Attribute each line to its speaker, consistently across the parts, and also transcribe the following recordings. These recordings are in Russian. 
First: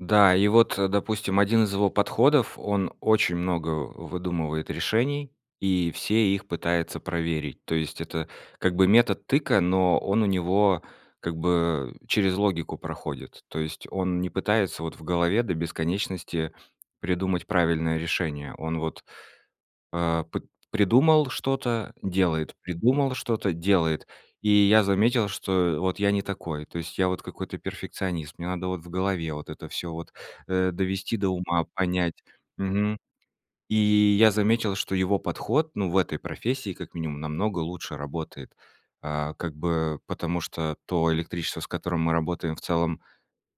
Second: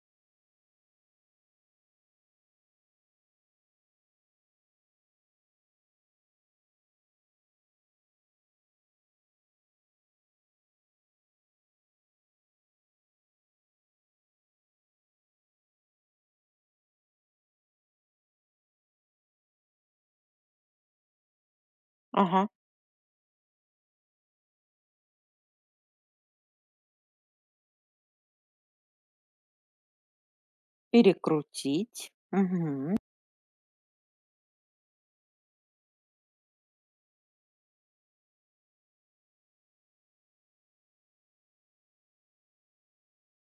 Speaker 1: Да, и вот, э, допустим, один из его подходов: он очень много выдумывает решений и все их пытается проверить. То есть это как бы метод тыка, но он у него как бы через логику проходит. То есть он не пытается вот в голове до бесконечности придумать правильное решение. Он вот, э, п придумал что-то-
Speaker 2: Ага.
Speaker 1: делает, придумал что-то- делает. И я заметил, что вот я не такой. То есть я вот какой-то перфекционист, мне надо вот в голове, вот это всё, вот, э, довести до ума,
Speaker 2: Перекрутить.
Speaker 1: понять.
Speaker 2: Мгм.
Speaker 1: Мгм. И я заметил, что его подход, ну, в этой профессии как минимум намного лучше работает. Э, как бы потому, что то электричество, с которым мы работаем в целом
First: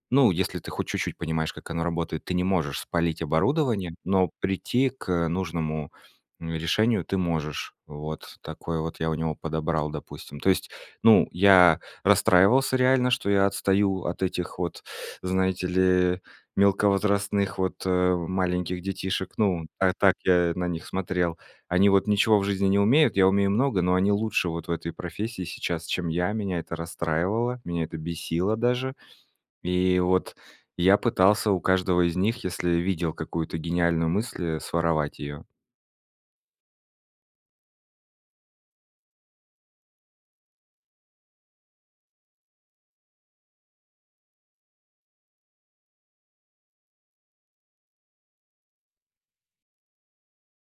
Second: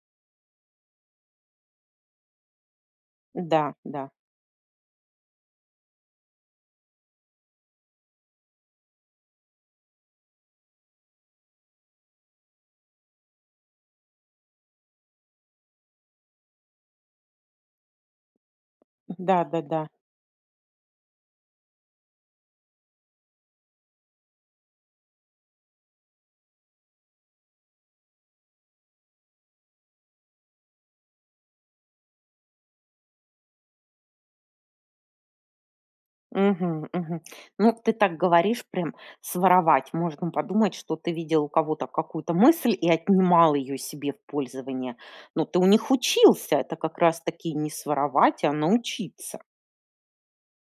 Speaker 1: ну, если ты хоть чуть-чуть понимаешь, как оно работает, ты не можешь спалить
Speaker 2: Да
Speaker 1: оборудование,
Speaker 2: да.
Speaker 1: но прийти к, э, нужному решению ты можешь. Вот такой вот я у него подобрал, допустим То есть, ну, я расстраивался реально, что я отстаю от этих вот, знаете ли, мелковозрастных, вот, э, маленьких детишек. Ну,
Speaker 2: Да-да-да.
Speaker 1: а так я на них смотрел. Они вот ничего в жизни не умеют, я умею много, но они лучше вот в этой профессии сейчас, чем я. Меня это расстраивало, меня это бесило даже. И вот я пытался у каждого из них, если видел какую-то гениальную мысль, своровать её.
Speaker 2: Мгм мгм. Ну, ты так говоришь, прям своровать. Можно подумать, что ты видел у кого-то какую-то мысль и отнимал её себе в пользование. Но ты у них учился. Это как раз-таки не своровать, а научиться.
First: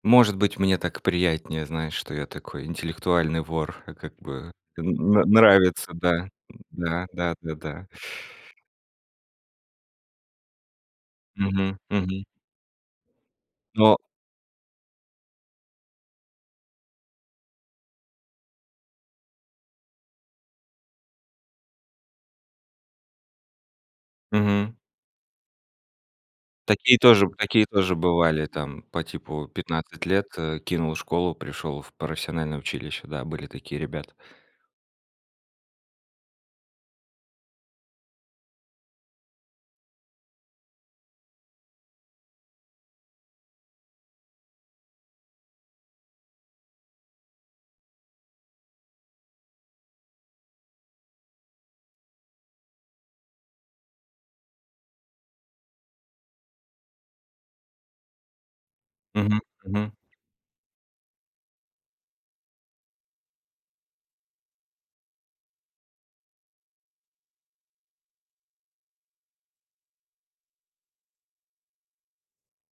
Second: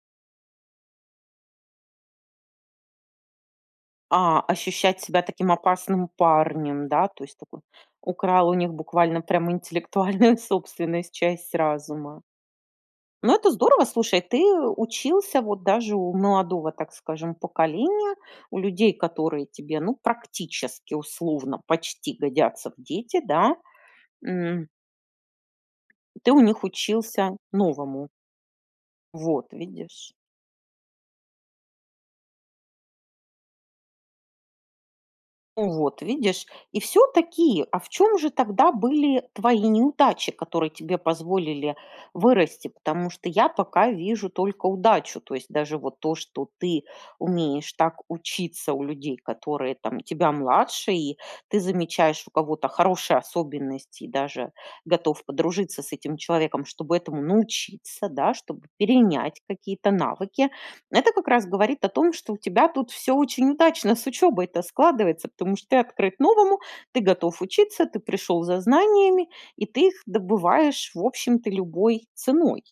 Speaker 1: Может быть, мне так приятнее знать, что я такой интеллектуальный вор, как
Speaker 2: А,
Speaker 1: бы. Н
Speaker 2: ощущать себя
Speaker 1: н
Speaker 2: таким
Speaker 1: нравится,
Speaker 2: опасным
Speaker 1: да н
Speaker 2: парнем,
Speaker 1: Да,
Speaker 2: да, то есть
Speaker 1: да-да-да.
Speaker 2: украл у них буквально прям интеллектуальную собственность, часть
Speaker 1: Мгм.
Speaker 2: разума.
Speaker 1: Мгм.
Speaker 2: Ну, это здорово.
Speaker 1: Но
Speaker 2: Слушай, ты учился вот даже у молодого, так скажем, поколения, у людей, которые тебе, ну, практически, условно почти годятся в дети, да? М
Speaker 1: Мгм.
Speaker 2: Ты у них
Speaker 1: Такие тоже
Speaker 2: учился
Speaker 1: такие тоже
Speaker 2: новому.
Speaker 1: бывали. Там по типу
Speaker 2: Вот
Speaker 1: 15
Speaker 2: видишь.
Speaker 1: лет, э, кинул школу, пришёл в профессиональное училище. Да, были такие ребята.
Speaker 2: Вот видишь. И всё-таки, а в чём же тогда были твои неудачи, которые тебе позволили вырасти? Потому что я пока вижу только удачу. То есть даже вот то, что ты умеешь так учиться у людей, которые там тебя младше, и ты замечаешь у кого-то хорошие особенности, и даже готов подружиться с этим человеком, чтобы этому научиться, да, чтобы
Speaker 1: Мгм
Speaker 2: перенять какие-то
Speaker 1: мгм.
Speaker 2: навыки. Это как раз говорит о том, что у тебя тут всё очень удачно с учебой то складывается. Потому что ты открыт новому, ты готов учиться, ты пришёл за знаниями и ты их добываешь, в общем-то, любой ценой.